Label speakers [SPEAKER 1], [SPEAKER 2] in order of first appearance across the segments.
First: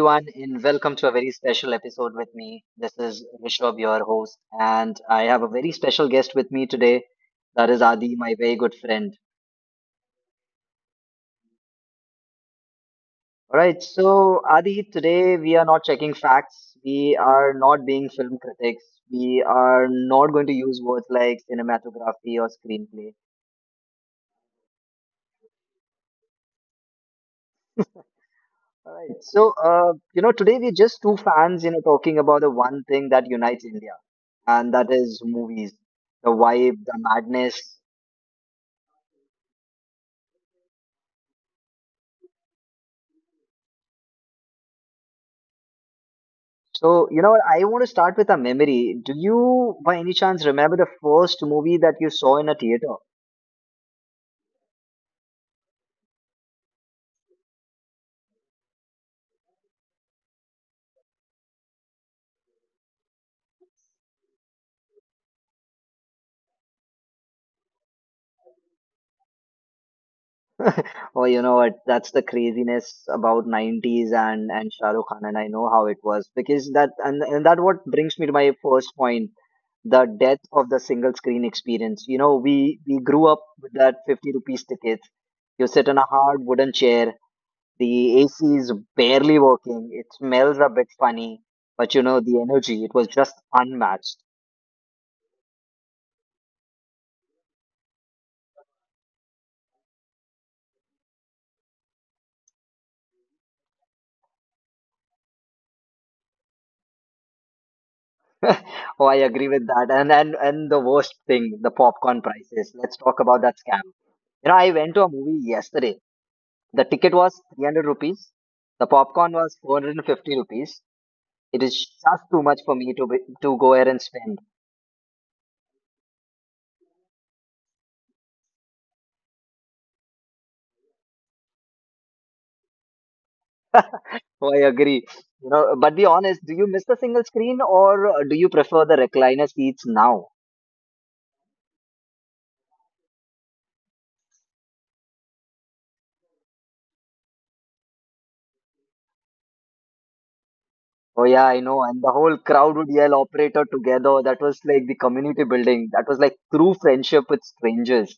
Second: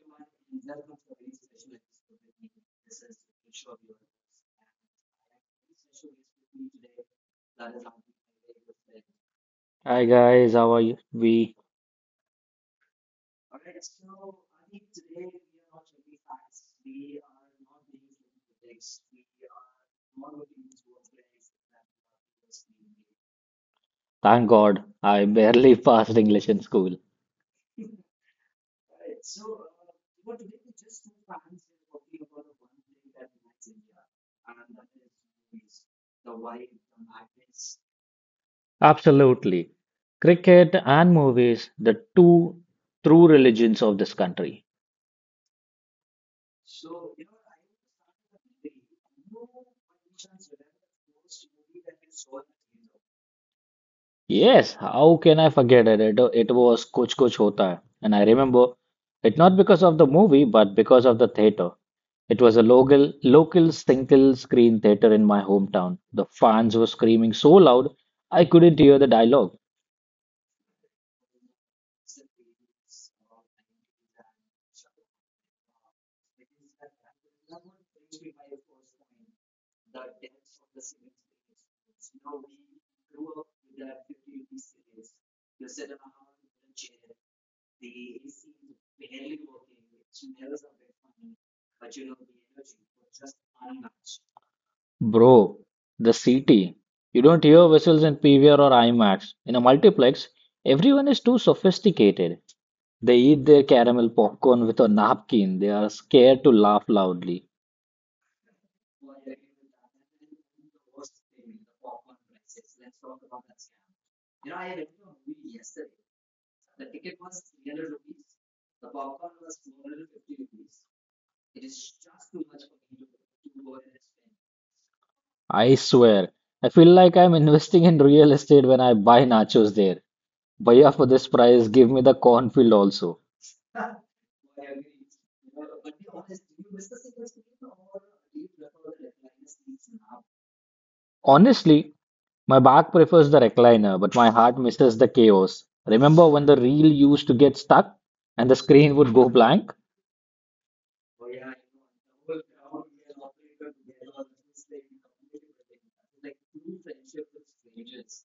[SPEAKER 1] everyone, and welcome to a very special episode with me. This is Rishabh, your host, and I have a very special guest with me today. That is Adi, my very good friend.
[SPEAKER 2] Hi guys, how are you? We
[SPEAKER 1] All right, so Adi, today we are not checking facts. We are not being film critics. We are not going to use words like cinematography or screenplay.
[SPEAKER 2] Thank God I barely passed English in school.
[SPEAKER 1] All right, today we're just two fans, talking about the one thing that unites India, and that is movies, the vibe, the madness.
[SPEAKER 2] Absolutely. Cricket and movies, the two true religions of this country.
[SPEAKER 1] So, you know what, I want to start with a memory. Do you, by any chance, remember the first movie that you saw in a theater?
[SPEAKER 2] Yes, how can I forget it? It was Kuch Kuch Hota Hai. And I remember it not because of the movie, but because of the theater. It was a local single screen theater in my hometown. The fans were screaming so loud, I couldn't hear the dialogue.
[SPEAKER 1] Oh, you know what? That's the craziness about 90s and Shah Rukh Khan, and I know how it was, because that and that, what brings me to my first point, the death of the single screen experience. You know, we grew up with that 50 rupees ticket. You sit in a hard wooden chair. The AC is barely working. It smells a bit funny, but you know, the energy, it was just unmatched.
[SPEAKER 2] Bro, the C T. You don't hear whistles in PVR or IMAX. In a multiplex, everyone is too sophisticated. They eat their caramel popcorn with a napkin. They are scared to laugh loudly.
[SPEAKER 1] Oh, I agree with that. And the worst thing, the popcorn prices. Let's talk about that scam. You know, I went to a movie yesterday. The ticket was 300 rupees. The popcorn was 450 rupees. It is just too much for me to go here and spend.
[SPEAKER 2] I swear, I feel like I'm investing in real estate when I buy nachos there. Bhaiya, for this price, give me the cornfield also.
[SPEAKER 1] Oh, I agree. You know, but be honest, do you miss the single screen, or do you prefer the recliner seats now?
[SPEAKER 2] Honestly, my back prefers the recliner, but my heart misses the chaos. Remember when the reel used to get stuck and the screen would go blank?
[SPEAKER 1] Oh yeah, I know. And the whole crowd would yell operator together. That was like the community building. That was like true friendship with strangers.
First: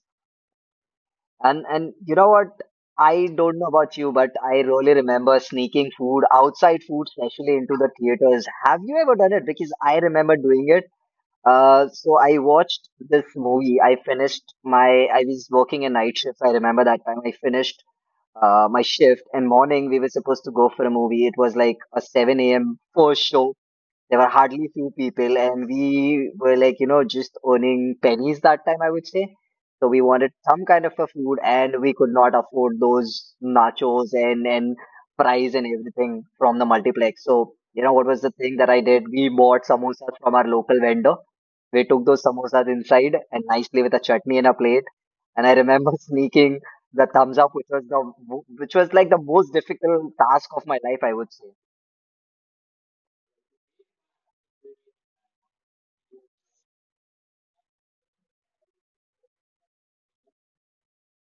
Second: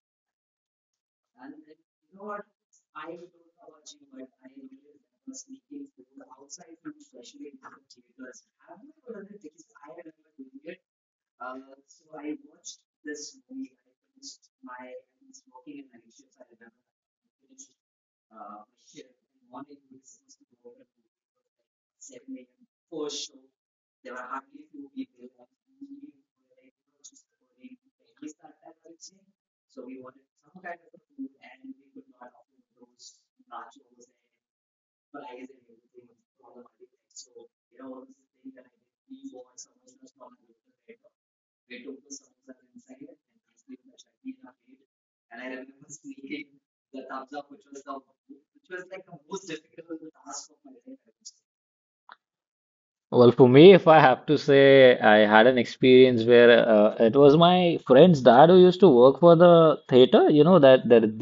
[SPEAKER 1] And you know what? I don't know about you, but I really remember sneaking food, outside food, especially into the theaters. Have you ever done it? Because I remember doing it. So I watched this movie. I was working a night shift. I remember that time I finished my shift, and morning we were supposed to go for a movie. It was like a 7 a.m. first show. There were hardly few people, and we were like, you know, just earning pennies that time, I would say. So we wanted some kind of a food, and we could not afford those nachos and fries and everything from the multiplex. So you know, what was the thing that I did? We bought samosas from our local vendor. We took those samosas inside, and nicely with a chutney and a plate. And I remember sneaking the thumbs up, which was the which was like the most difficult task of my life, I would say.
[SPEAKER 2] Well, for me, if I have to say, I had an experience where it was my friend's dad who used to work for the theater. You know that there is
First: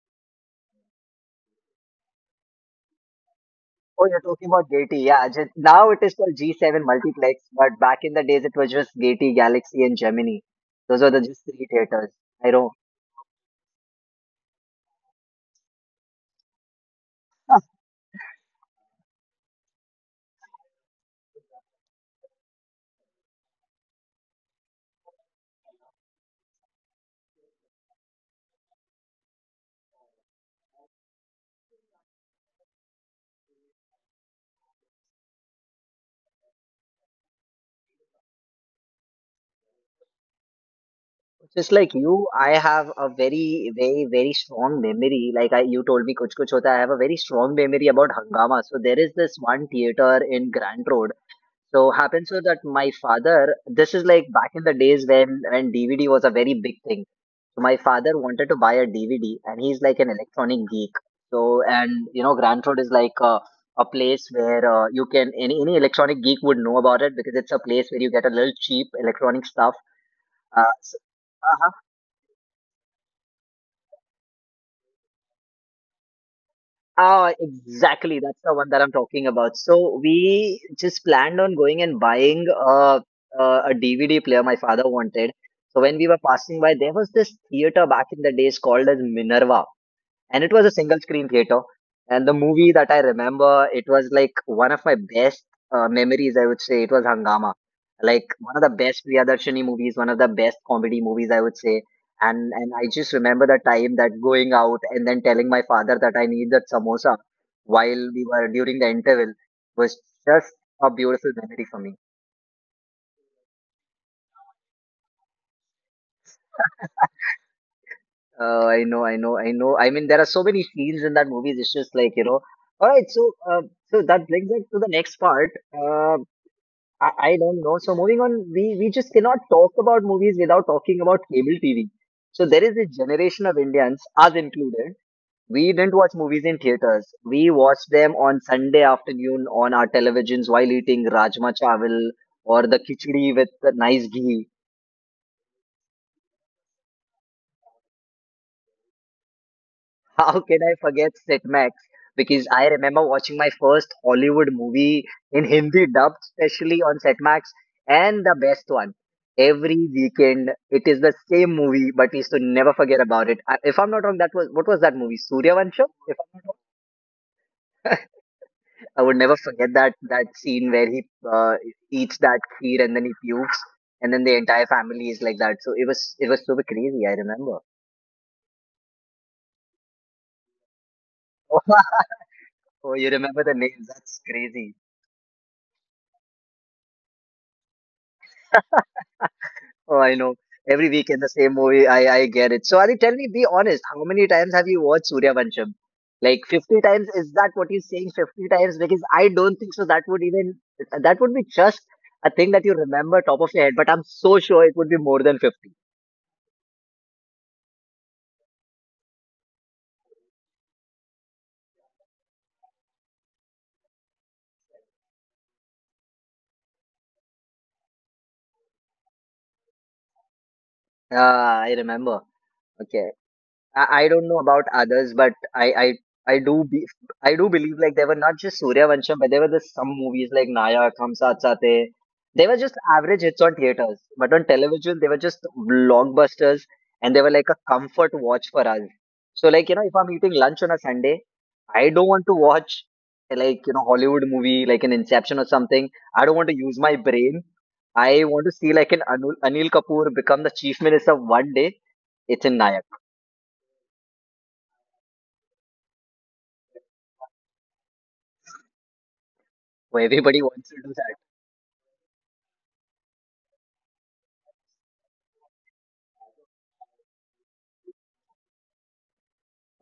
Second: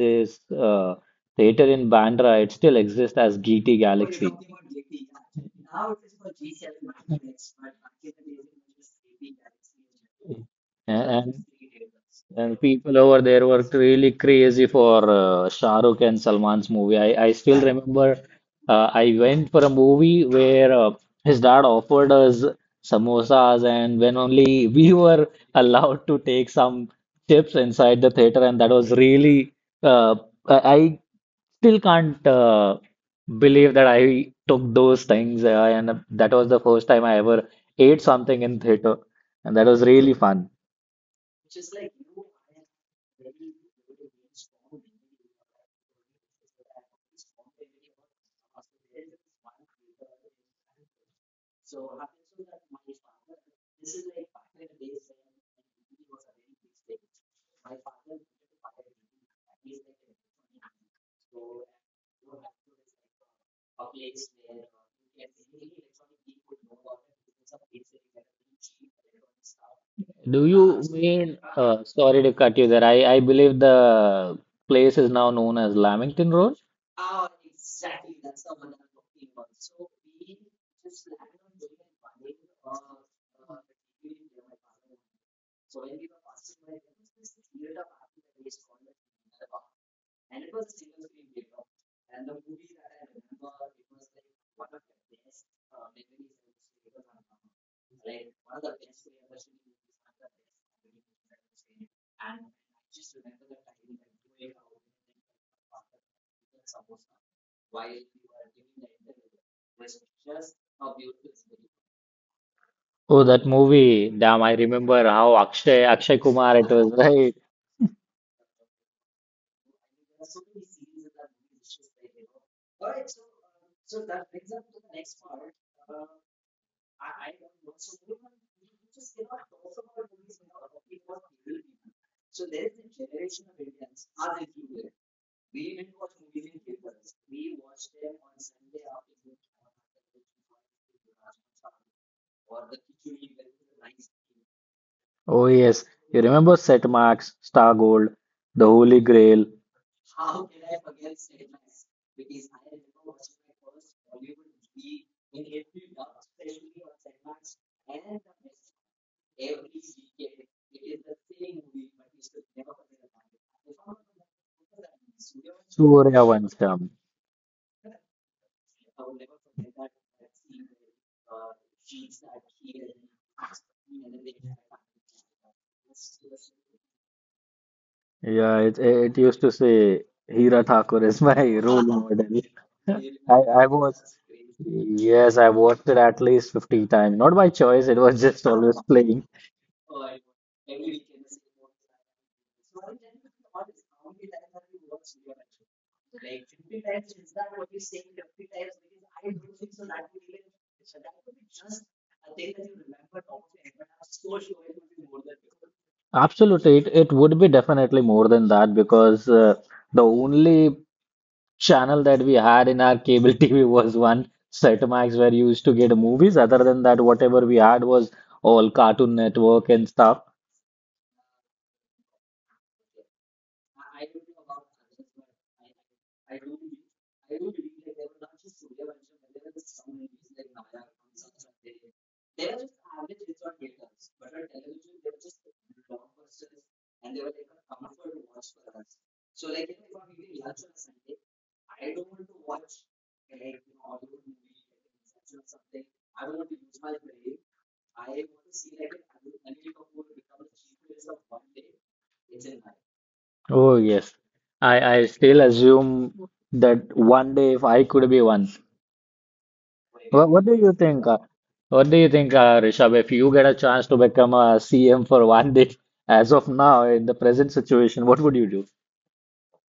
[SPEAKER 2] this theater in Bandra. It still exists as GT
[SPEAKER 1] Oh, you're
[SPEAKER 2] Galaxy.
[SPEAKER 1] talking about Gati. Yeah, just, now it is called G7 Multiplex, but back in the days it was just Gati, Galaxy, and Gemini. Those
[SPEAKER 2] And,
[SPEAKER 1] were the
[SPEAKER 2] and
[SPEAKER 1] just three theaters. I
[SPEAKER 2] and
[SPEAKER 1] know.
[SPEAKER 2] people over there worked really crazy for Shah Rukh and Salman's movie. I still remember I went for a movie where his dad offered us samosas, and when only we were allowed to take some chips inside the theater, and that was really uh, I I still can't believe that I took those things, and that was the first time I ever ate something in theater, and that was really fun.
[SPEAKER 1] Just like you, I have a very, very, very strong memory. Like I, you told me, Kuch Kuch Hota. I have a very strong memory about Hangama. So there is this one theater in Grand Road. So happens so that my father, this is like back in the days when DVD was a very big thing. So my father wanted to buy a DVD, and he's like an electronic geek. So, and you know, Grandford is like a place where you can, any electronic geek would know about it, because it's a place where you get a little cheap electronic stuff.
[SPEAKER 2] Do
[SPEAKER 1] Uh,
[SPEAKER 2] you
[SPEAKER 1] so,
[SPEAKER 2] mean,
[SPEAKER 1] uh-huh.
[SPEAKER 2] sorry to cut you there. I believe the place is now known as Lamington Road.
[SPEAKER 1] Ah, exactly. That's the one that I'm talking about. So we just planned on going and buying a a DVD player my father wanted. So when we were passing by, there was this theater back in the days called as Minerva, and it was a single screen theater, and the movie that I remember, it was like one of my best memories, I would say, it was Hangama, like one of the best Priyadarshini movies, one of the best comedy movies, I would say. And I just remember the time that going out and then telling my father that I need that samosa while we were during the interval was just a beautiful memory for me.
[SPEAKER 2] Oh, that movie. Damn, I remember how Akshay Kumar it was, right?
[SPEAKER 1] I know, I know, I know. I mean, there are so many scenes in that movie, it's just like, you know. All right, so, uh, so that brings us to the next part. I don't know. So moving on, we just cannot talk about movies without talking about cable TV. So there is a generation of Indians, us included. We didn't watch movies in theaters. We watched them on Sunday afternoon on our televisions while eating rajma chawal or the khichdi with the nice ghee.
[SPEAKER 2] Oh, yes. You remember Set Max, Star Gold, the Holy Grail,
[SPEAKER 1] How can I forget Sitmax? Because I remember watching my first Hollywood movie in Hindi dubbed specially on Setmax, and the best one. Every weekend, it is the same movie, but we used to never forget about it. I, if I'm not wrong, that was, what was that movie? Suryavansham. If I'm not wrong,
[SPEAKER 2] Suryavansham.
[SPEAKER 1] I would never forget that scene where he uh, eats that kheer and then he pukes, and then the entire family is like that. So it was, it was super crazy, I remember.
[SPEAKER 2] Yeah, it used to say Hira Thakur is my role model.
[SPEAKER 1] Oh, you
[SPEAKER 2] I,
[SPEAKER 1] remember the
[SPEAKER 2] I
[SPEAKER 1] names? That's
[SPEAKER 2] was,
[SPEAKER 1] crazy.
[SPEAKER 2] yes, I watched it at least 50 times. Not by choice, it was just always playing.
[SPEAKER 1] Oh, I know. Every weekend the same movie. I get it. So Adi, tell me, be honest. How many times have you watched Surya Vansham? Like 50 times? Is that what you're saying? 50 times? Because I don't think so. That would even, that would be just a thing that you remember top of your head. But I'm so sure it would be more than 50.
[SPEAKER 2] Absolutely, it would be definitely more than that because the only channel that we had in our cable TV was one set max where you used to get movies. Other than that, whatever we had was all Cartoon Network and stuff.
[SPEAKER 1] Ah, I remember. Okay. I don't know about others, but I do be I do believe, like, there were not just Surya Vansham, but there were just some movies like Nayak, Hum Saath Saath Hai. They were just average hits on theaters, but on television they were just blockbusters, and they were like a comfort watch for us. So like you know, if I'm eating lunch on a Sunday, I don't want to watch, like you know, Hollywood movie like an Inception or something. I don't want to use my brain. I want to see like an Anil Kapoor become the chief minister one day. It's in Nayak.
[SPEAKER 2] Oh, yes. I still assume that one day if I could be one.
[SPEAKER 1] Well,
[SPEAKER 2] What,
[SPEAKER 1] everybody
[SPEAKER 2] what do
[SPEAKER 1] wants to
[SPEAKER 2] you
[SPEAKER 1] do
[SPEAKER 2] think?
[SPEAKER 1] that.
[SPEAKER 2] What do you think, Rishabh, if you get a chance to become a CM for one day, as of now, in the present situation, what would you do?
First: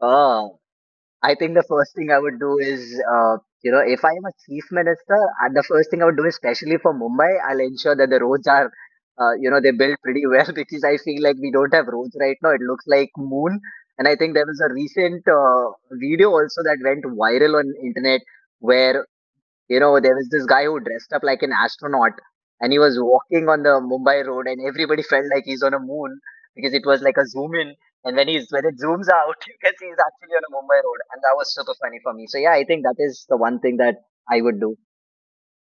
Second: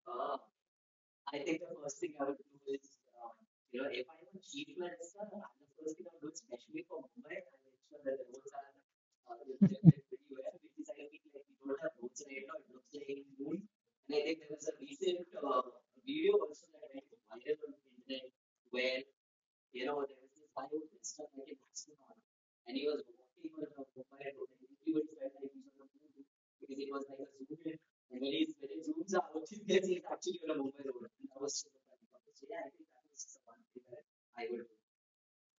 [SPEAKER 1] Oh, I think the first thing I would do is, you know, if I am a chief minister, the first thing I would do, especially for Mumbai, I'll ensure that the roads are, you know, they built pretty well, because I feel like we don't have roads right now. It looks like moon. And I think there was a recent video also that went viral on internet where, you know, there was this guy who dressed up like an astronaut, and he was walking on the Mumbai road and everybody felt like he's on a moon, because it was like a zoom in, and when it zooms out you can see he's actually on a Mumbai road, and that was super funny for me. So yeah, I think that is the one thing that I would do.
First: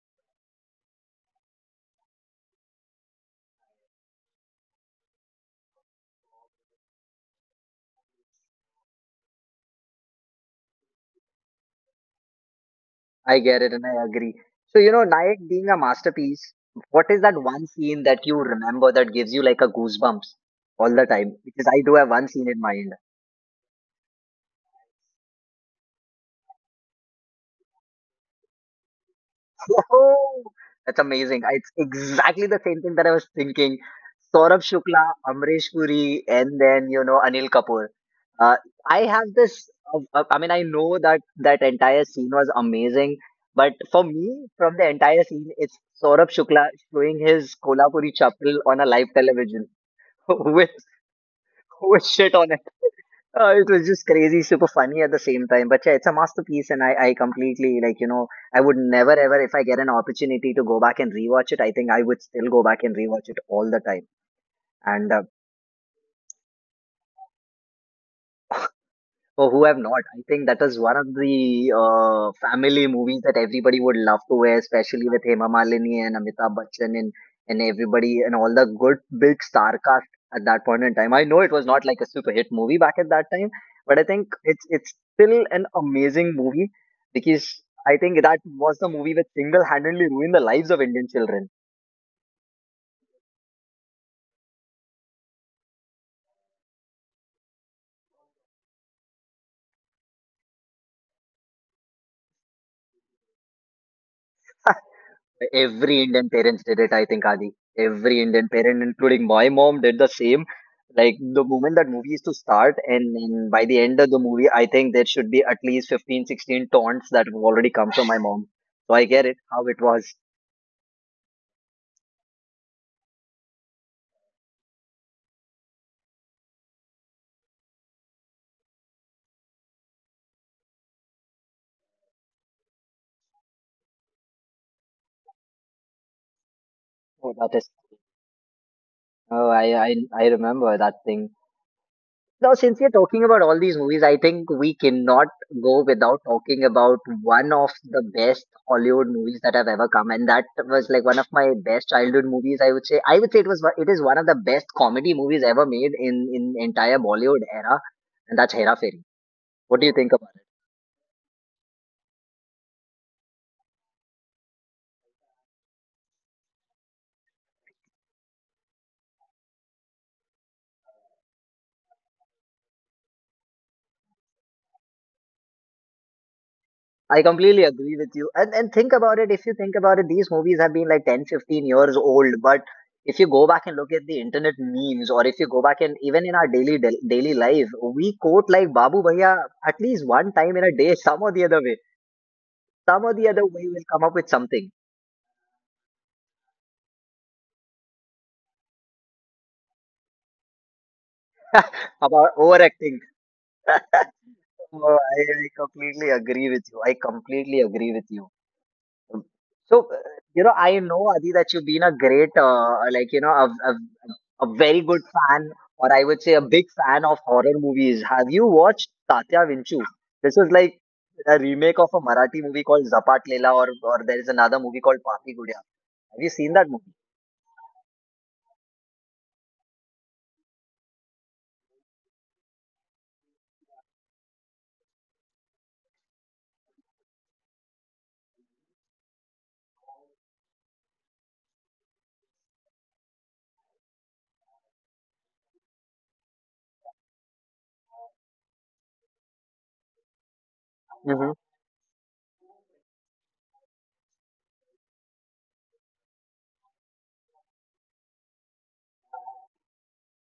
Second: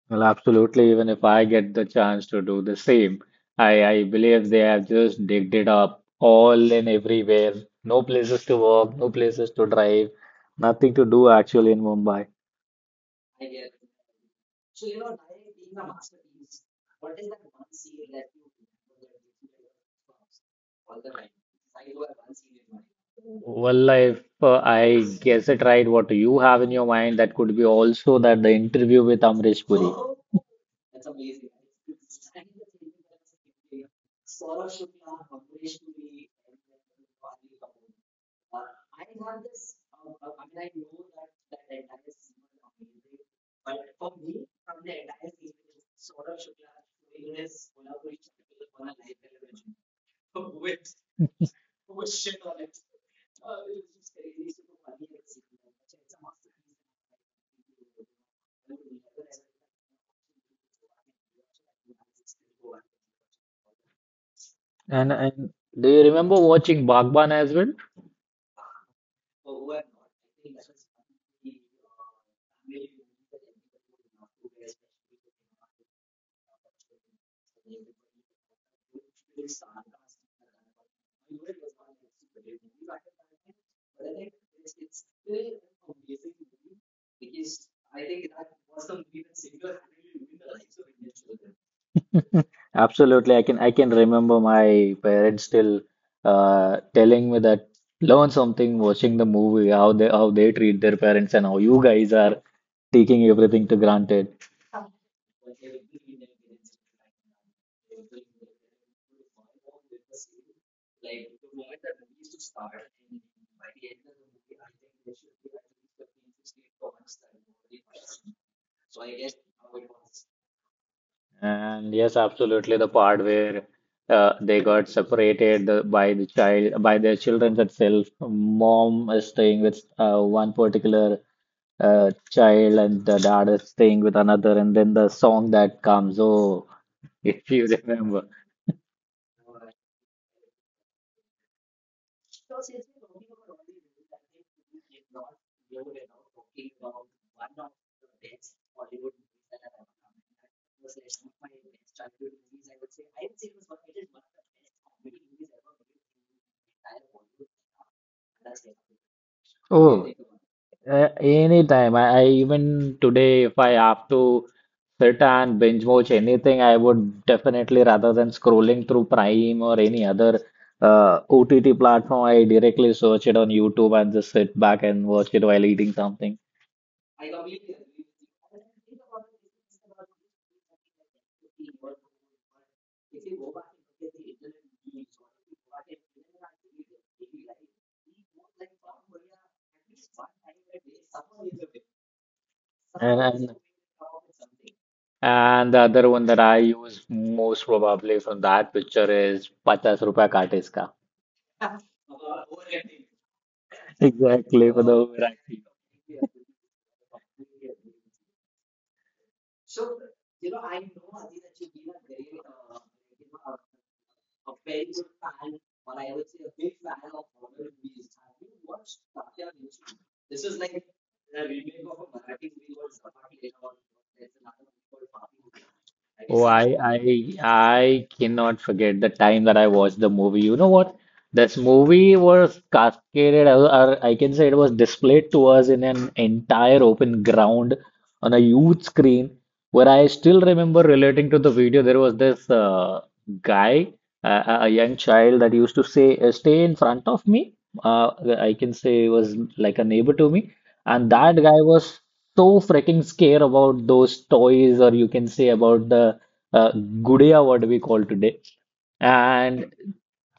[SPEAKER 2] Well, absolutely. Even if I get the chance to do the same, I believe they have just digged it up all and everywhere. No places to walk, no places to drive, nothing to do actually in Mumbai.
[SPEAKER 1] I get it, and I agree. So you know, Nayak being a masterpiece, what is that one scene that you remember that gives you like a goosebumps all the time? Because I do have one scene in mind.
[SPEAKER 2] Well, if I guess it right, what you have in your mind, that could be also that the interview with Amrish Puri.
[SPEAKER 1] Oh, that's amazing. It's exactly the same thing that I was thinking. Saurabh Shukla, Amrish Puri, and then, you know, Anil Kapoor. Uh, I have this, I mean, I know that that entire scene was amazing, but for me, from the entire scene, it's Saurabh Shukla showing his Kolhapuri chappal on a live television with, with shit on. It was just crazy, super funny at the same time. But yeah, it's a masterpiece, and I completely, like you know, I would never ever, if I get an opportunity to go back and rewatch it, I think I would still go back and rewatch it all the time. And
[SPEAKER 2] And do you remember watching Bhagwan as well?
[SPEAKER 1] For who have not? I think that is one of the family movies that everybody would love to wear, especially with Hema Malini and Amitabh Bachchan and everybody and all the good big star cast at that point in time. I know it was not like a super hit movie back at that time, but I think it's still an amazing movie, because I think that was the movie which single-handedly ruined the lives of Indian children.
[SPEAKER 2] Absolutely, I can remember my parents still telling me that learn something watching the movie, how they treat their parents and how you guys are taking everything to granted.
[SPEAKER 1] Every Indian parents did it, I think, Adi. Every Indian parent, including my mom, did the same. Like the moment that movie used to start, and by the end of the movie, I think there should be at least 15, 16 taunts that have already come from my mom. So I get it, how it was.
[SPEAKER 2] And yes, absolutely. The part where they got separated by the child, by their children itself. Mom is staying with one particular child, and the dad is staying with another. And then the song that comes. Oh,
[SPEAKER 1] Oh,
[SPEAKER 2] if
[SPEAKER 1] that
[SPEAKER 2] you
[SPEAKER 1] is.
[SPEAKER 2] remember.
[SPEAKER 1] Oh, I remember that thing. Now, since we're talking about all these movies, I think we cannot go without talking about one of the best Hollywood movies that have ever come, and that was like one of my best childhood movies. I would say it was it is one of the best comedy movies ever made in entire Bollywood era, and that's Hera Fairy. What do you
[SPEAKER 2] Oh,
[SPEAKER 1] think about?
[SPEAKER 2] anytime. I even today, if I have to sit and binge watch anything, I would definitely rather than scrolling through Prime or any other OTT platform, I directly search it on YouTube and just sit back and watch it while eating something.
[SPEAKER 1] I completely agree with you. And think about it, if you think about it, these movies have been like 10, 15 years old, but if you go back and look at the internet memes or if you go back and even in our daily life, we quote like Babu Bhaiya at least one time in a day, some or the other way. Some
[SPEAKER 2] And,
[SPEAKER 1] or the other
[SPEAKER 2] and
[SPEAKER 1] way will come up with something
[SPEAKER 2] and the other one that I use most probably from that picture is 50 rupiya kaat iska.
[SPEAKER 1] about overacting.
[SPEAKER 2] Exactly for the
[SPEAKER 1] Oh, I,
[SPEAKER 2] Uber
[SPEAKER 1] I completely agree with you. I completely agree with you. So, I know Adi that you've been a great, a very good fan, or I would say a big fan of horror movies. Have you watched Tatya Vinchu? This was like a remake of a Marathi movie called Zapat Leela, or there is another movie called Papi Gudiya. Have you
[SPEAKER 2] seen
[SPEAKER 1] seen
[SPEAKER 2] I,
[SPEAKER 1] that movie?
[SPEAKER 2] I, I cannot forget the time that I watched the movie. You know what? This movie was cascaded, or I can say it was displayed to us in an entire open ground on a huge screen. Where I still remember relating to the video, there was this guy, a young child that used to say, stay in front of me. Uh, I can say he was like a neighbor to me. And that
[SPEAKER 1] Hmm.
[SPEAKER 2] guy was so freaking scared about those toys, or you can say about the uh, gudiya, what we call today. And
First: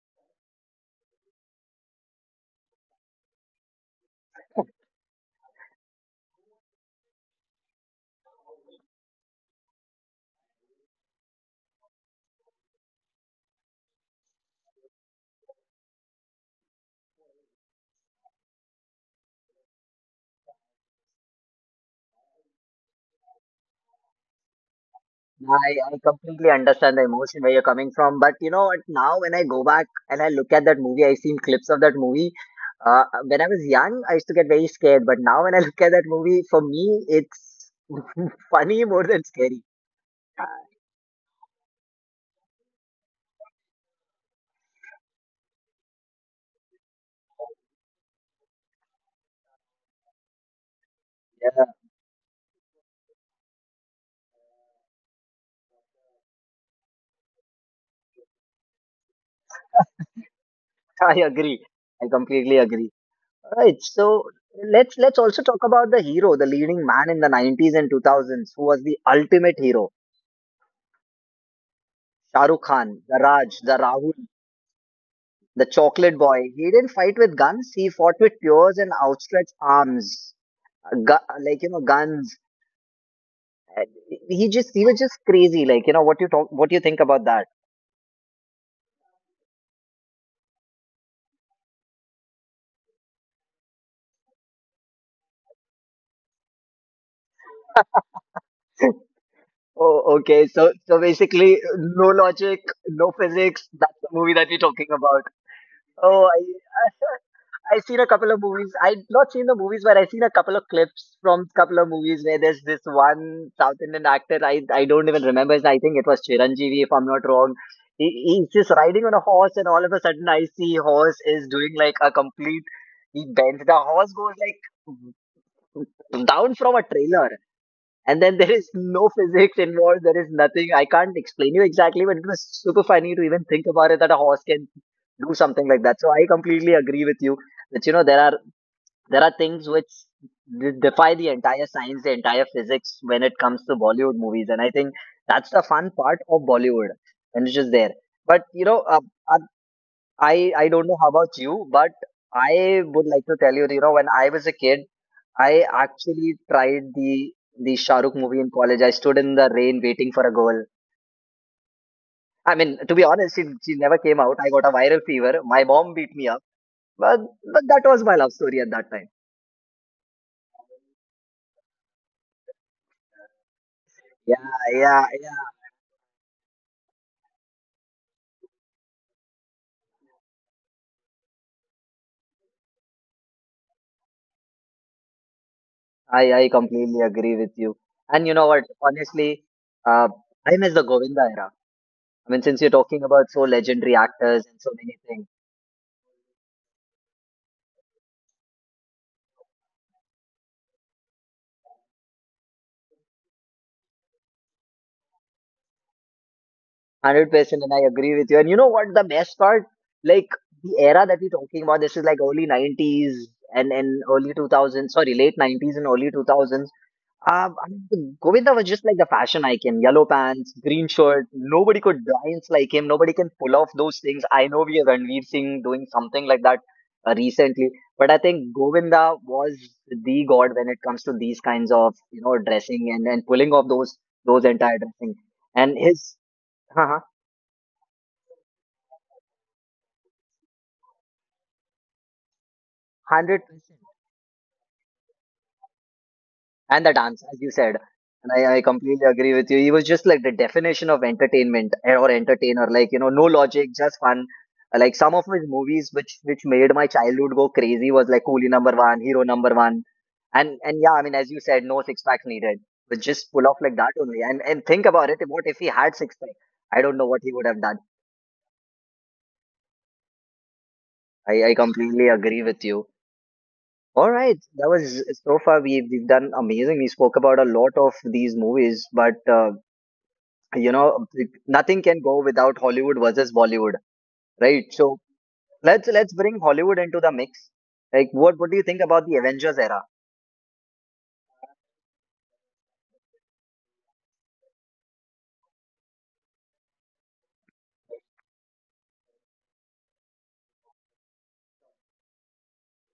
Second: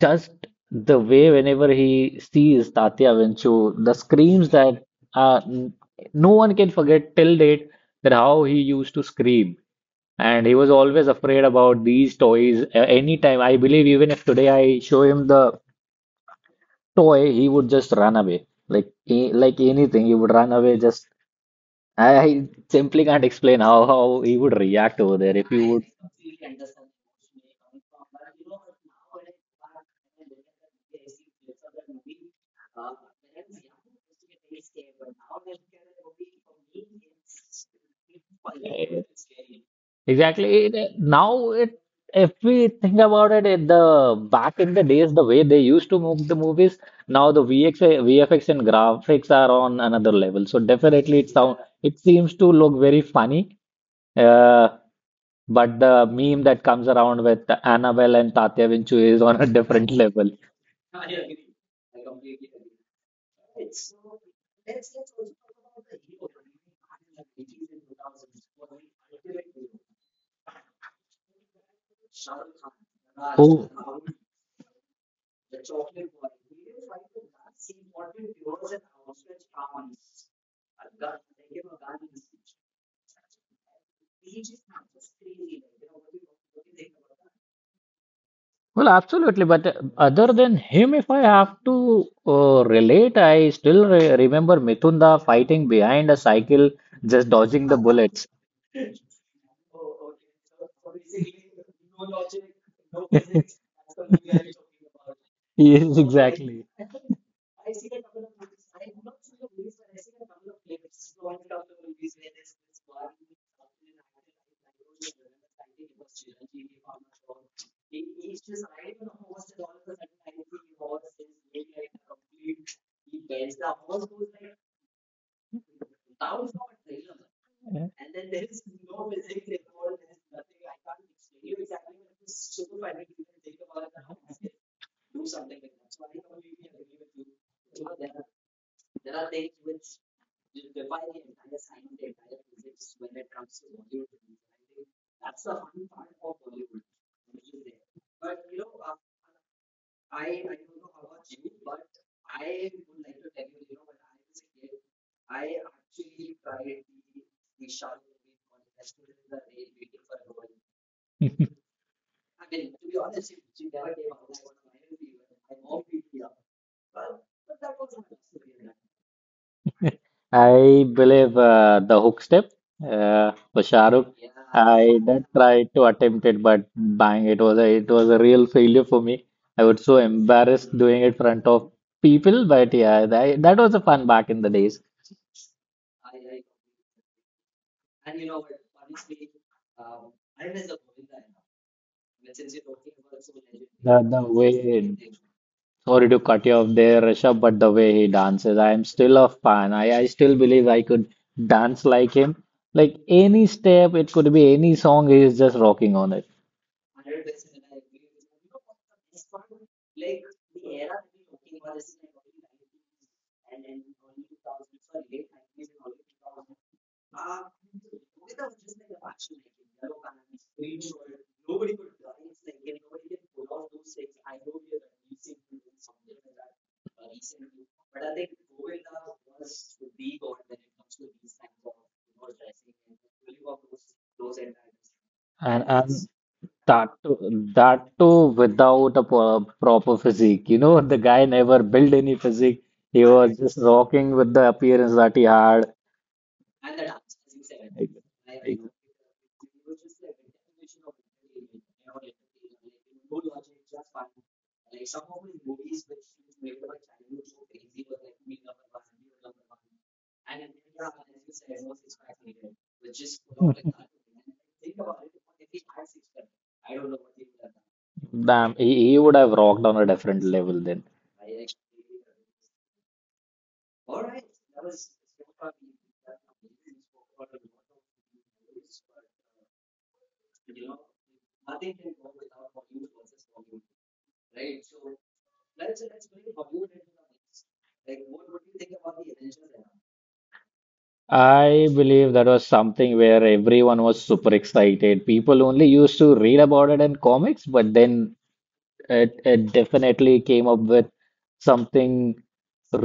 [SPEAKER 2] just the way whenever he sees Tatya Vinchu, the screams that uh, n- no one can forget till date then how he used to scream. And he was always afraid about these toys. Anytime, I believe even if today I show him the toy, he would just run away. Like anything, he would run away. Just I simply can't explain how he would react over there. If you would,
[SPEAKER 1] I completely understand the emotion where you're coming from, but you know what? Now when I go back and I look at that movie, I've seen clips of that movie. When I was young, I used to get very scared, but now when I look at that movie, for me, it's funny more
[SPEAKER 2] It-
[SPEAKER 1] than scary.
[SPEAKER 2] Exactly. Now if we think about it, in the back in the days, the way they used to make the movies, now the VFX and graphics are on another level. So definitely,
[SPEAKER 1] Yeah,
[SPEAKER 2] it seems to look very funny. Uh, but the meme that comes around with Annabelle and Tatya Vinchu is on a different level.
[SPEAKER 1] I agree. I completely agree. Right. So let's also talk about the hero, the leading man in the 90s and 2000s, who was the ultimate hero. Shah Rukh Khan, the Raj,
[SPEAKER 2] Oh.
[SPEAKER 1] the Rahul, the Chocolate Boy. He didn't fight with guns. He fought with tears and outstretched arms. Like you know, guns. Uh, he was just crazy. Like you know, what you talk, what you think about that?
[SPEAKER 2] Well, absolutely. But other than him, if I have to relate, I still re remember Mithunda fighting behind a cycle, just dodging the bullets.
[SPEAKER 1] Oh, okay. So basically, no logic, no physics. That's the movie that we're talking about.
[SPEAKER 2] Yes,
[SPEAKER 1] Oh, I
[SPEAKER 2] exactly.
[SPEAKER 1] I've seen a couple of movies. I've not seen the movies, but I've seen a couple of clips from couple of movies where there's this one South Indian actor. I don't even remember I think it was Chiranjeevi, if I'm not wrong. He's just riding on a horse, and all of a sudden, I see horse is doing like a complete. He bends. The horse goes like down from a trailer, and then there is no physics involved. There is nothing. I can't explain you exactly, but it was super funny to even think about it that a horse can do something like that. So I completely agree with you that you know there are things which defy the entire science, the entire physics when it comes to Bollywood movies, and I think that's the fun part of Bollywood, and it's just there. But you know, uh, I don't know how about you, but I would like to tell you, you know, when I was a kid, I actually tried the Shah Rukh movie in college. I stood in the rain waiting for a goal. I mean, to be honest, she never came out. I got a viral fever. My mom beat me up, but but that was my love story at that time.
[SPEAKER 2] I believe the hook step for Shahrukh.
[SPEAKER 1] yeah yeah
[SPEAKER 2] I did
[SPEAKER 1] yeah
[SPEAKER 2] try to attempt it, but bang, it was a real failure for me. I was so embarrassed doing it in front of people, but yeah, that was a fun back in the days.
[SPEAKER 1] I completely agree with you. And you know what? Honestly, uh, I miss the Govinda era. I mean, since you're talking about so legendary
[SPEAKER 2] The, the
[SPEAKER 1] actors and so many
[SPEAKER 2] way,
[SPEAKER 1] things,
[SPEAKER 2] Sorry to cut you off there, Rishabh, but the way he dances, I am still a fan. I still believe I could dance like him. Like any step, it could be any song, he is just rocking on it.
[SPEAKER 1] 100% and I agree with you. And you know what? The best part, like the era that we're talking about, this is like early 90s and early 2000s, sorry, late 90s and early 2000s. I mean, Govinda was just like the fashion icon, yellow pants, green shirt. Nobody could dance like him. Nobody can pull off those things. I know we have Ranveer Singh doing something like that recently, but I think Govinda was the god when it comes to these kinds of, you know, dressing and pulling off those entire dressing. And
[SPEAKER 2] And
[SPEAKER 1] his uh
[SPEAKER 2] That too, without a proper physique. You know, the guy never built any physique. He was just
[SPEAKER 1] 100%.
[SPEAKER 2] rocking with the appearance that he had.
[SPEAKER 1] And the dance, as you said. And I completely agree with you. He was just like the definition of entertainment eh, or entertainer, like, you know, no logic, just fun. Like some of his movies which made my childhood go crazy was like Coolie number one, Hero number one. And yeah, I mean, as you said, no six packs needed. But just pull off like that only. And think about it, what if he had six pack? I don't know what he would have done.
[SPEAKER 2] Damn, he would have rocked on a different level then.
[SPEAKER 1] I completely agree with you. All right, that was so far we we've done amazing. We spoke about a lot of these movies, but you know, nothing can go without Hollywood versus Bollywood, right? So let's bring Hollywood into the mix. Like what do you think about the Avengers era?
[SPEAKER 2] I believe that was something where everyone was super excited. People only used to read about it in comics, but then it definitely came up with something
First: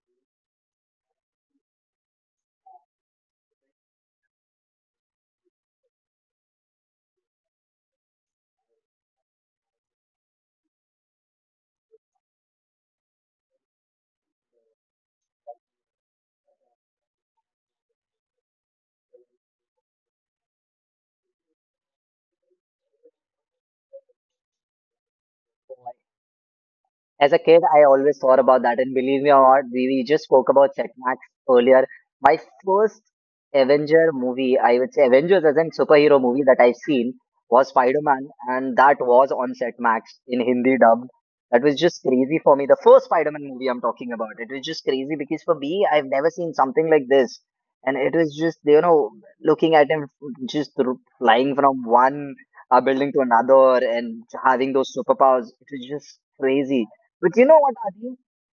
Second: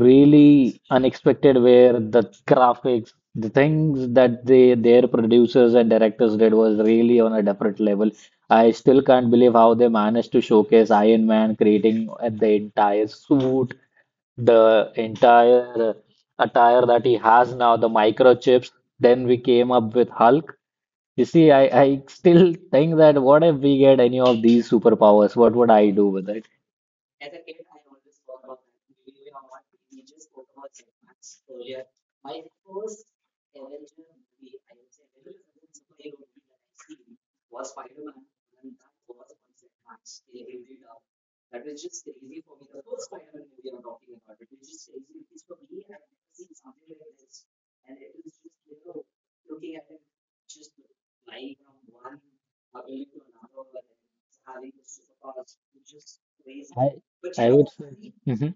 [SPEAKER 2] really unexpected where the graphics, the things that they their producers and directors did was really on a different level. I still can't believe how they managed to showcase Iron Man creating the entire suit, the entire attire that he has now, the microchips. Then we came up with Hulk. You see, I still think that what if we get any of these superpowers? What would I do with it?
[SPEAKER 1] As a kid, I always thought about that, and believe me or not, we just spoke about Chetmax earlier. My first Avenger movie, I would say Avengers as in superhero movie that I've seen was Spider-Man, and that was on Chetmax in Hindi dubbed. That was just crazy for me. The first Spider-Man movie I'm talking about, it was just crazy because for me, I've never seen something like this, and it was just, you know, looking at him just flying from one building to another and having those superpowers. It was just
[SPEAKER 2] I
[SPEAKER 1] crazy. But you
[SPEAKER 2] I
[SPEAKER 1] know
[SPEAKER 2] would
[SPEAKER 1] what,
[SPEAKER 2] say
[SPEAKER 1] Adi?
[SPEAKER 2] Mhm.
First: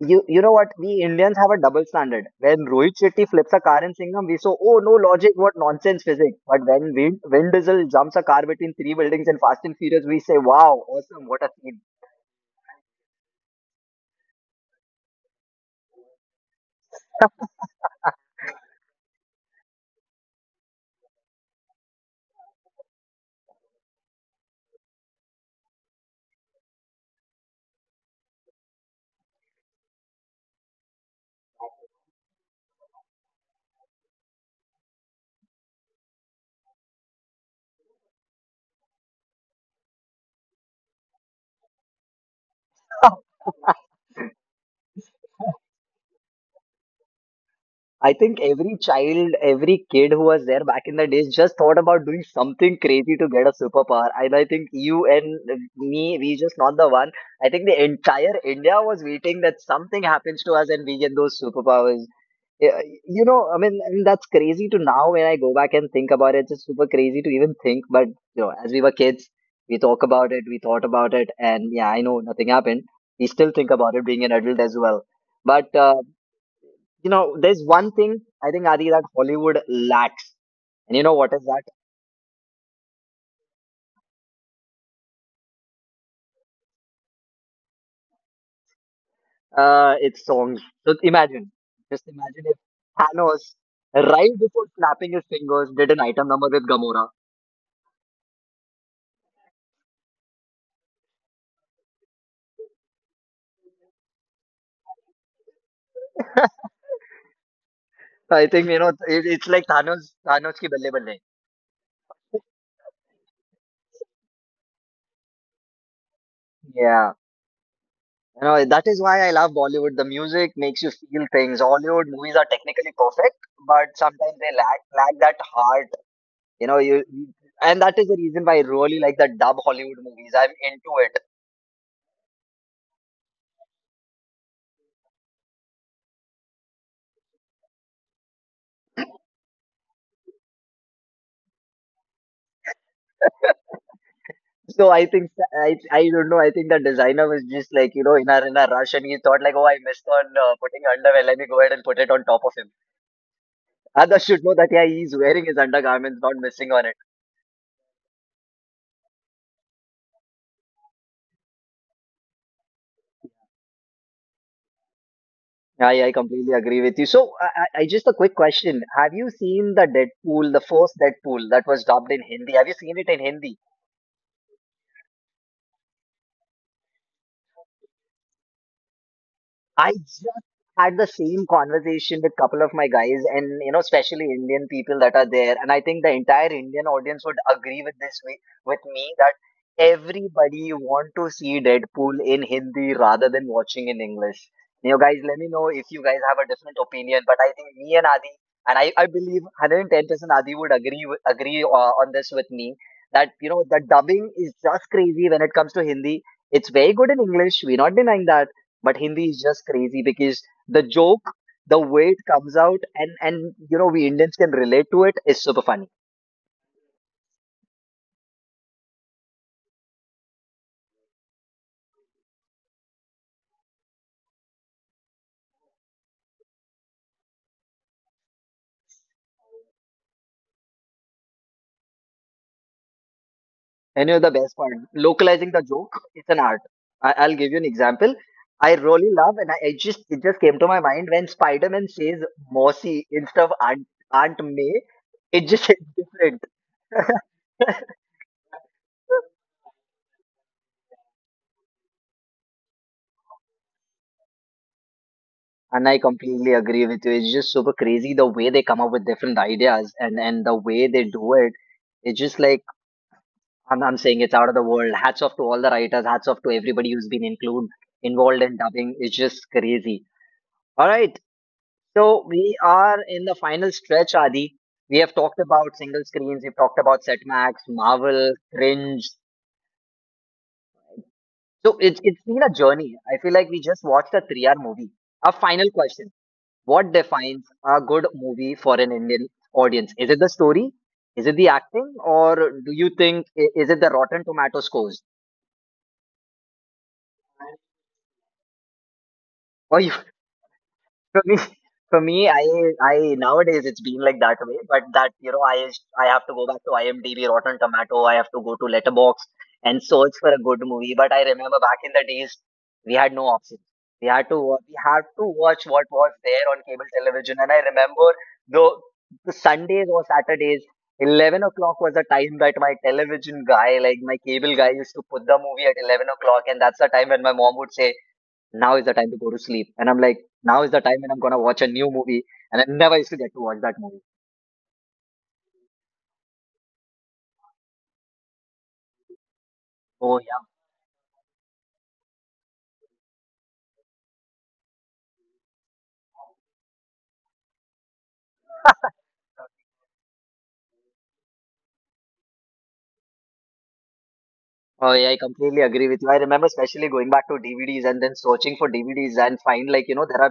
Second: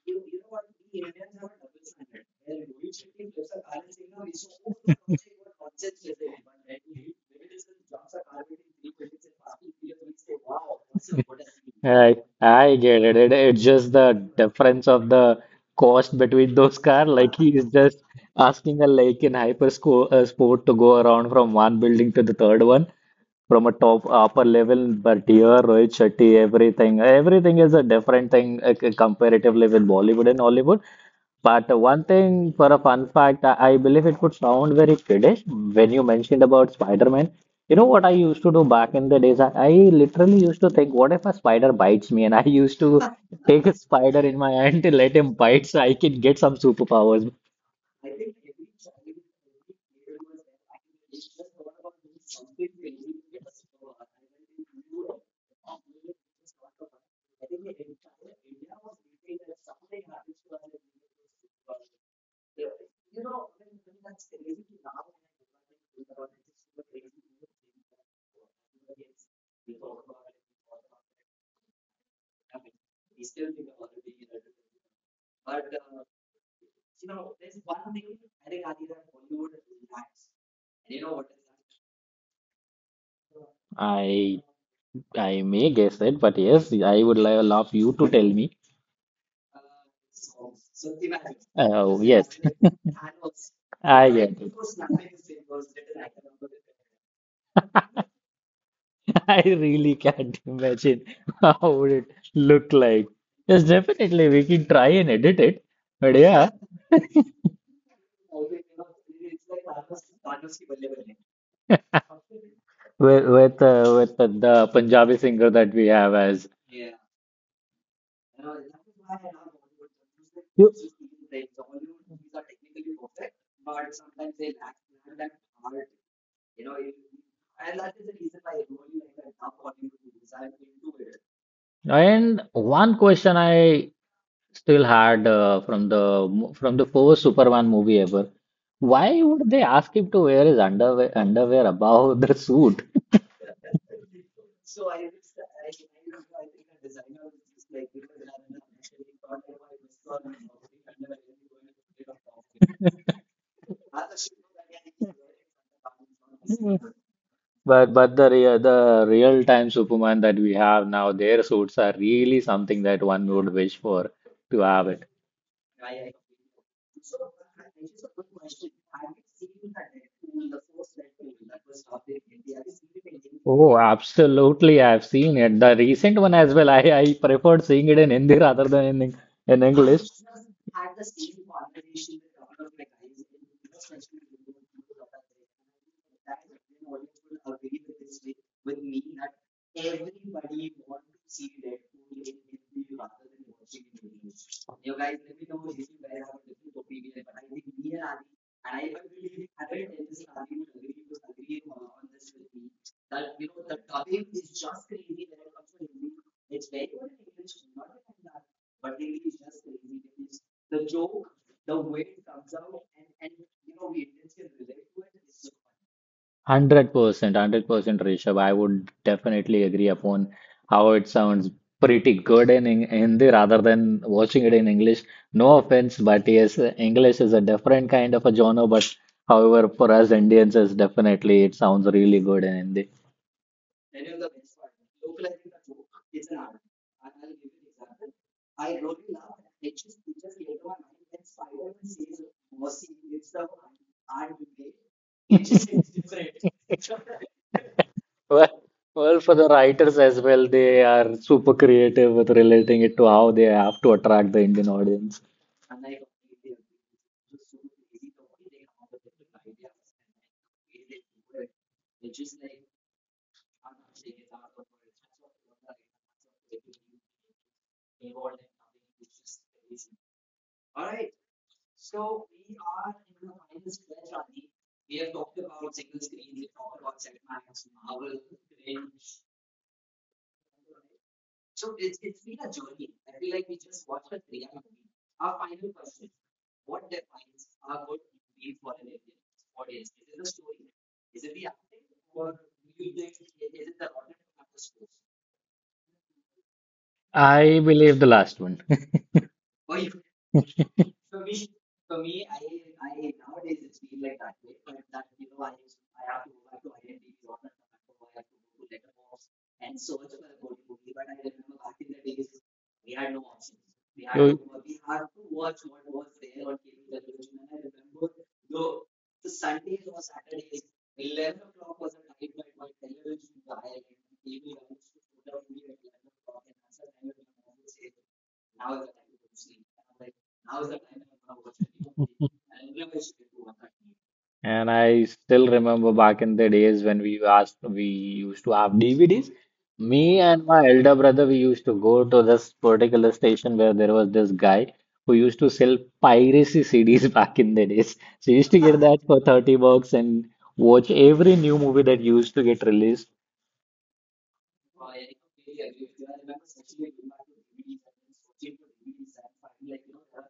[SPEAKER 1] You know what? We Indians have a double standard. When Rohit Shetty flips a car in Singham, we say, "Oh, no logic, what nonsense physics." But when Vin Diesel jumps a car between three buildings in Fast and Furious, we say, "Wow, awesome, what a scene!"
[SPEAKER 2] I get it. It's just the difference of the cost between those cars. Like he is just asking a like in sport to go around from one building to the third one, from a top upper level, but here Rohit Shetty, everything is a different thing comparatively with Bollywood and Hollywood. But one thing for a fun fact, I believe it would sound very kiddish when you mentioned about Spider-Man. You know what I used to do back in the days? I literally used to think, what if a spider bites me? And I used to take a spider in my hand to let him bite so I can get some superpowers.
[SPEAKER 1] I think every child, every kid who was there back in the days just thought about doing something crazy to get a superpower. And I think you and me, we just not the one. I think the entire India was waiting that something happens to us and we get those superpowers. Yeah, you know, I mean, and that's crazy to now when I go back and think about it. It's just super crazy to even think, but you know, as we were kids, we talk about it, we thought about it, and yeah, I know nothing happened. We still think about it being an adult as well. But you know, there's one thing I think, Adi, that Hollywood lacks, and you know what is that?
[SPEAKER 2] I I may guess it, but yes, I would love you to tell me.
[SPEAKER 1] It's songs. So imagine, just
[SPEAKER 2] Oh,
[SPEAKER 1] imagine
[SPEAKER 2] yes.
[SPEAKER 1] if Thanos,
[SPEAKER 2] I
[SPEAKER 1] right
[SPEAKER 2] get it.
[SPEAKER 1] before snapping his fingers, did an item number with Gamora.
[SPEAKER 2] I really can't imagine how would it look like. Yes, definitely we can try and edit it. But yeah,
[SPEAKER 1] So I think, you know, it's like Thanos, Thanos ki balle balle.
[SPEAKER 2] the Punjabi singer that we have as
[SPEAKER 1] Yeah. You know, that is why I love Bollywood. The music
[SPEAKER 2] you.
[SPEAKER 1] makes you feel things. Hollywood movies are technically perfect, but sometimes they lack lack that heart. You know, and that is the reason why I really like the dub Hollywood movies. I'm into it.
[SPEAKER 2] And one question I Still hard from the first Superman movie ever. Why would they ask him to wear his underwear above the suit?
[SPEAKER 1] So I think I don't know. I think the designer was just like, you know, in a rush, and he thought like, oh, I missed on putting underwear. Let me go ahead and put it on top of him. Others should know that yeah, he's wearing his undergarments, not missing on it.
[SPEAKER 2] But the real time Superman that we have now, their suits are really something that one would wish for to have it.
[SPEAKER 1] I completely agree with you. So, just a quick question. Have you seen the Deadpool, the first Deadpool that was dubbed in Hindi? Have you seen it in Hindi?
[SPEAKER 2] Oh, absolutely. I've seen it. The recent one as well. I preferred seeing it in Hindi rather than in, in
[SPEAKER 1] I
[SPEAKER 2] English.
[SPEAKER 1] just had the same
[SPEAKER 2] One
[SPEAKER 1] conversation with couple of my guys, and you know, especially Indian people that are there, and I think the entire Indian audience would agree with this way with me that everybody want to see Deadpool in Hindi rather than watching in English. You guys let me know if you guys have a different opinion, but I think me and Adi, and I believe 110% Adi would agree on this with me that you know the dubbing is just crazy when it comes to Hindi. It's very good in English. We're not denying that, but Hindi is just crazy because the joke, the way it comes out, and you know we Indians can relate to it is super funny.
[SPEAKER 2] Hundred percent, 100%, Rishabh. I would definitely agree upon how it sounds pretty good in Hindi rather than watching it in English. No offense, but yes, English is a different kind of a genre. But however, for us Indians, is definitely it sounds really good in Hindi.
[SPEAKER 1] And you know the best part, localizing the joke, it's an art. I'll give you an example. I really love, and I just came to my mind when Spider Man says "Mossy" instead of Aunt May. It just hits different.
[SPEAKER 2] Well, well, for the writers as well, they are super creative with relating it to how they have to attract the Indian audience.
[SPEAKER 1] And I completely agree with you. It's just super crazy the way they come up with different ideas and the way they do it. It's just like I'm saying it's out of the world. Hats off to all the writers. Hats off to everybody who's been include involved in dubbing. It's just crazy. All right. So we are in the final stretch, Adi. We have talked about single screens. We've talked about Setmax, Marvel, Cringe. So it's been a journey. I feel like we just watched a three-hour movie. A final question: what defines a good movie for an Indian audience? Is it the story? Is it the acting? Or do you think is it the Rotten Tomato scores?
[SPEAKER 2] I believe the last one.
[SPEAKER 1] Or you For me, for me, I nowadays it's been like that way, but that, you know, I have to go back to IMDb, Rotten Tomato. I have to go to Letterbox and search for a good movie. But I remember back in the days, we had no options. We had to we had to watch what was there on cable television. And I remember
[SPEAKER 2] You-
[SPEAKER 1] the, the Sundays or Saturdays, 11 o'clock was the time that my television guy, like my cable guy, used to put the movie at 11 o'clock, and that's the time when my mom would say now is the time to go to sleep. And I'm like, now is the time when I'm gonna watch a new movie, and I never used to get to watch that movie.
[SPEAKER 2] And I still remember back in the days when we asked, we used to have DVDs.
[SPEAKER 1] Oh
[SPEAKER 2] Me
[SPEAKER 1] yeah,
[SPEAKER 2] and my elder brother, we used to go to this particular station where there was this guy who used to sell piracy CDs back in the days. So you used to get that for $30 and watch every new movie that used to get released.
[SPEAKER 1] oh yeah, I completely agree with you. I remember especially going back to DVDs and then searching for DVDs and find, like, you know, there are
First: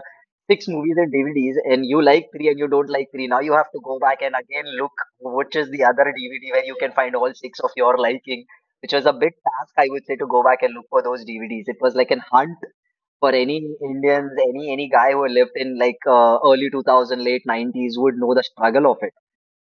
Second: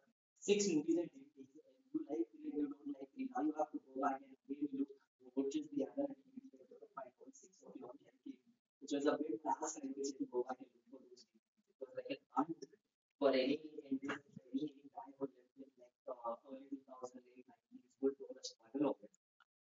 [SPEAKER 1] six movies in DVDs and you like three and you don't like three. Now you have to go back and again look which is the other DVD where you can find all six of your liking, which was a big task, I would say, to go back and look for those DVDs. It was like an hunt for any Indians, any guy who lived in like early 2000, late 90s would know the struggle of it.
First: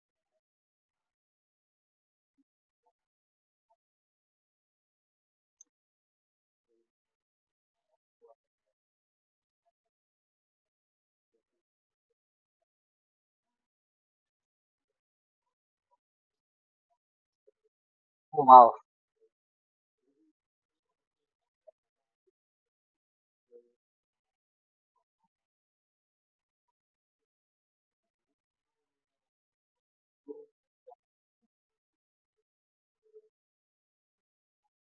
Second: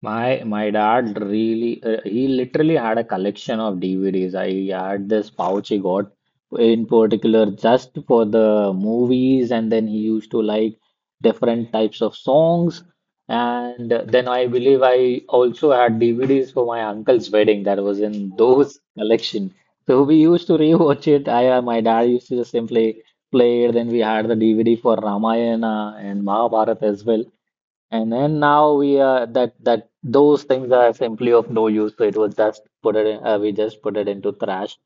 [SPEAKER 2] My dad really he literally had a collection of DVDs. I had this pouch he got in particular just for the movies, and then he used to like different types of songs. And then I believe I also had DVDs for my uncle's wedding that was in
[SPEAKER 1] Oh wow.
[SPEAKER 2] those collection. So we used to rewatch it. I my dad used to just simply play it. Then we had the DVD for Ramayana and Mahabharata as well. And then now we are that that those things are simply of no use. So it was just we just put it into trash,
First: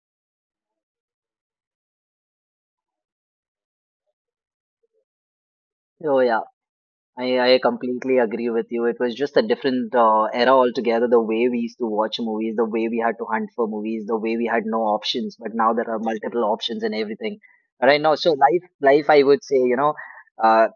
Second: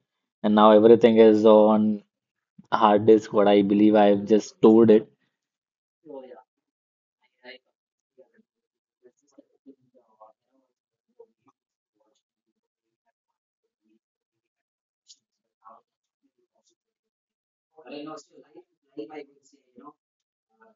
[SPEAKER 2] and now everything is on hard disk. What I believe I've just stored it.
[SPEAKER 1] Oh yeah. I completely agree with you. It was just a different era altogether. The way we used to watch movies, the way we had to hunt for movies, the way we had no options. But now there are multiple options and everything. Right now, so life, I would say, you know, uh,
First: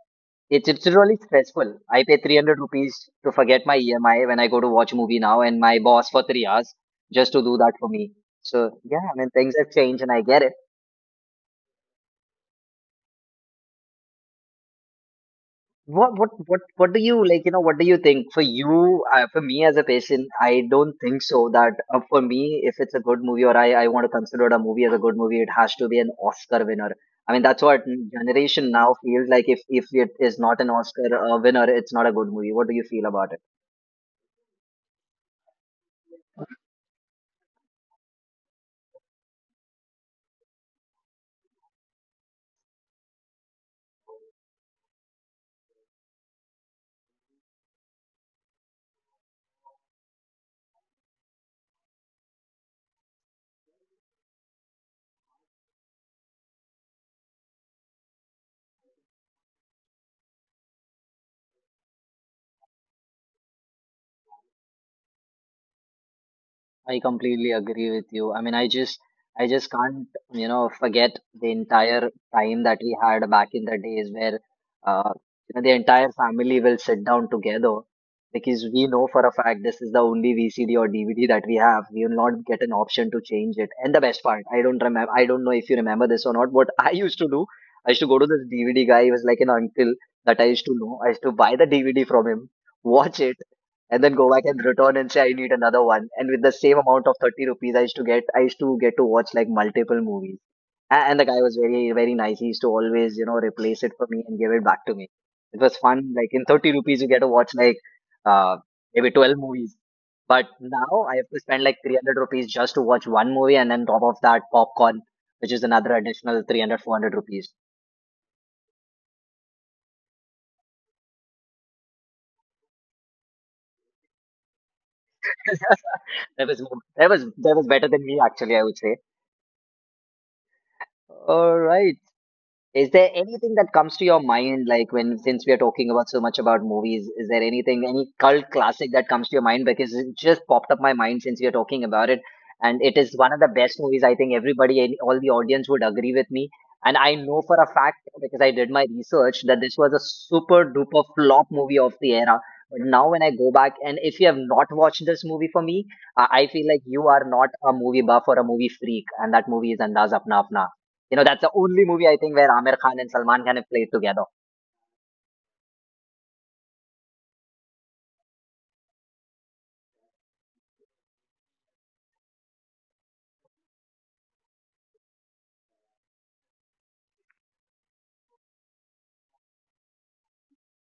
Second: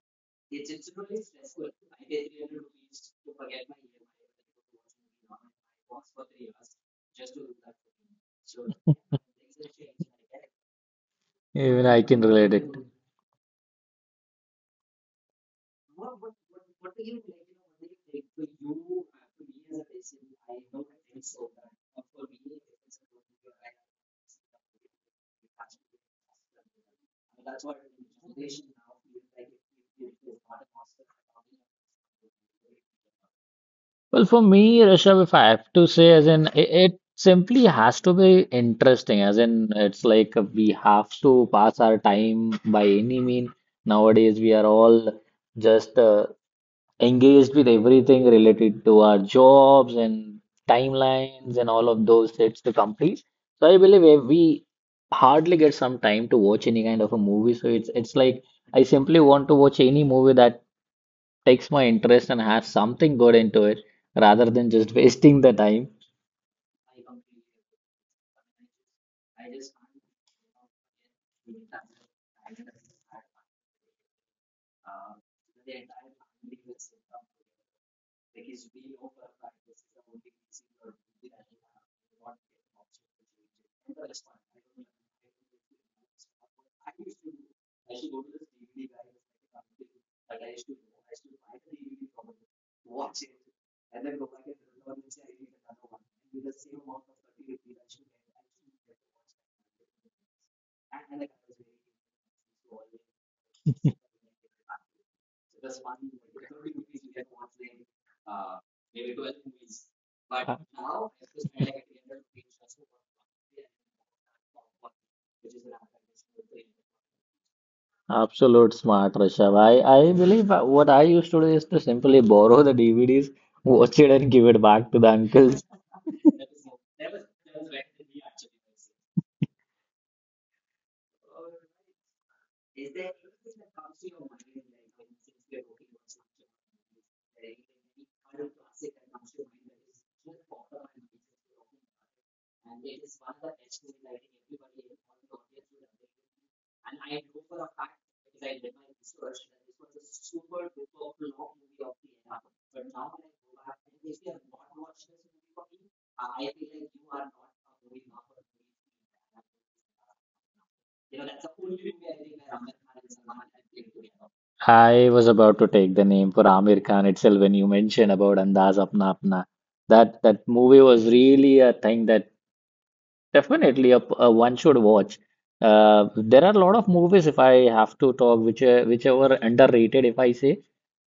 [SPEAKER 1] it's really stressful. I pay 300 rupees to forget my EMI when I go to watch movie now, and my boss for 3 hours just to do that for me. So yeah, I mean things have changed, and I get it.
[SPEAKER 2] Even I can relate it.
[SPEAKER 1] What do you like? You know, what do you think? For you, for me as a patient, I don't think so. That for me, if it's a good movie or I want to consider it a movie as a good movie, it has to be an Oscar winner. I mean, that's what generation now feels like. If it is not an Oscar winner, it's not a good movie. What do you feel about it?
[SPEAKER 2] Well, for me, Rishabh, if I have to say, as in it, it simply has to be interesting. As in, it's like we have to pass our time by any mean. Nowadays, we are all just engaged with everything related to our jobs and timelines and all of those sets to complete. So I believe if we hardly get some time to watch any kind of a movie. So it's like I simply want to watch any movie that takes my interest and has something good into it rather than just wasting the time.
[SPEAKER 1] I completely agree with you. I mean, I just can't, you know, forget the entire time that we had back in the days where, uh, you know, the entire family will sit down together because we know for a fact this is the only VCD or DVD that we have. We will not get an option to change it. And the best part, I don't remember, I don't know if you remember this or not. What I used to do, I used to go to this DVD guy. He was like an uncle that I used to know. I used to buy the DVD from him, watch it, and then go back and return and say I need another one. And with the same amount of 30 rupees, I used to get to watch like multiple movies. And the guy was very very nice. He used to always, you know, replace it for me and give it back to me. It was fun. Like in 30 rupees, you get to watch like uh, maybe 12 movies. But
[SPEAKER 2] Uh,
[SPEAKER 1] now I have to spend like 300 rupees just to watch one movie, and then top of that popcorn, which is another additional 300, 400 rupees.
[SPEAKER 2] Absolute smart, Rishabh. I believe what I used to do is to simply borrow the DVDs, watch it, and give it back to the uncle.
[SPEAKER 1] that was that was better than me actually. I would say. All right. Is there anything that comes to your mind, like when since we are talking about so much about movies, is there anything, any cult classic that comes to your mind? Because it just popped up my mind since we are talking about it, and it is one of the best movies. I think everybody, all the audience would agree with me, and I know for a fact because I did my research that this was a super duper flop movie of the era. But now when I go back, and if you have not watched this movie for me, I feel like you are not a movie buff or a movie freak, and that movie is Andaz Apna Apna. You know, that's the only movie I think where Aamir Khan and Salman Khan have played together.
[SPEAKER 2] I was about to take the name for Amir Khan itself when you mentioned about Andaz Apna Apna. That movie was really a thing that definitely a one should watch. There are a lot of movies if I have to talk which whichever underrated if I say,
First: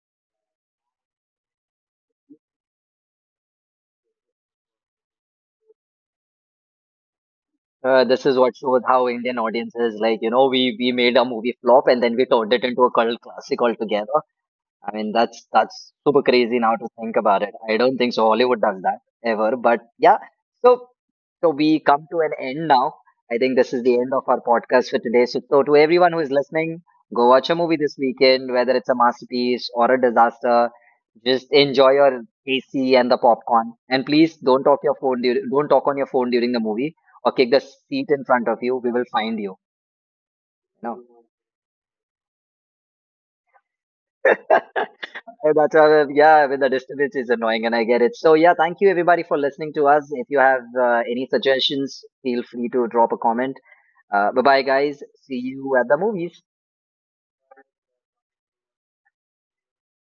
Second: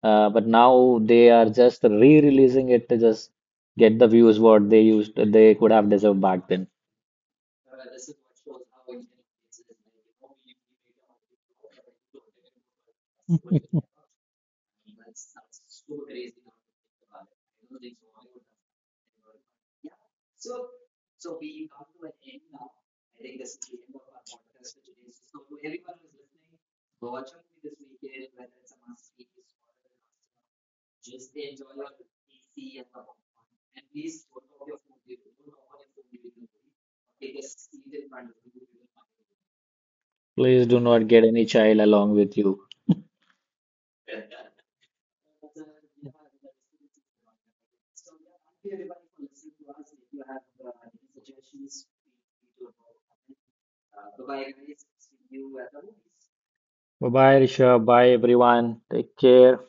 [SPEAKER 2] but now they are just re-releasing it to just get the views what they used they could have deserved back then.
[SPEAKER 1] This is what shows how Indian audiences like, you know, we made a movie flop and then we turned it into a cult classic altogether. I mean, that's super crazy now to think about it. I don't think so Hollywood does that ever, but yeah. So we come to an end now. I think this is the end of our podcast for today. So to everyone who is listening, go watch a movie this weekend, whether it's a masterpiece or a disaster. Just enjoy your AC and the popcorn, and please don't talk your phone. Don't talk on your phone during the movie, or kick the seat in front of you. We will find you.
[SPEAKER 2] Please do not
[SPEAKER 1] No.
[SPEAKER 2] get any child along with you.
[SPEAKER 1] Hey, that's with the disturbance is annoying, and I get it. So yeah, thank you everybody for listening to us. If you have any suggestions, feel free to drop a comment. Bye bye, guys. See you at the movies.
[SPEAKER 2] Bye bye, Rishabh. Bye everyone. Take care.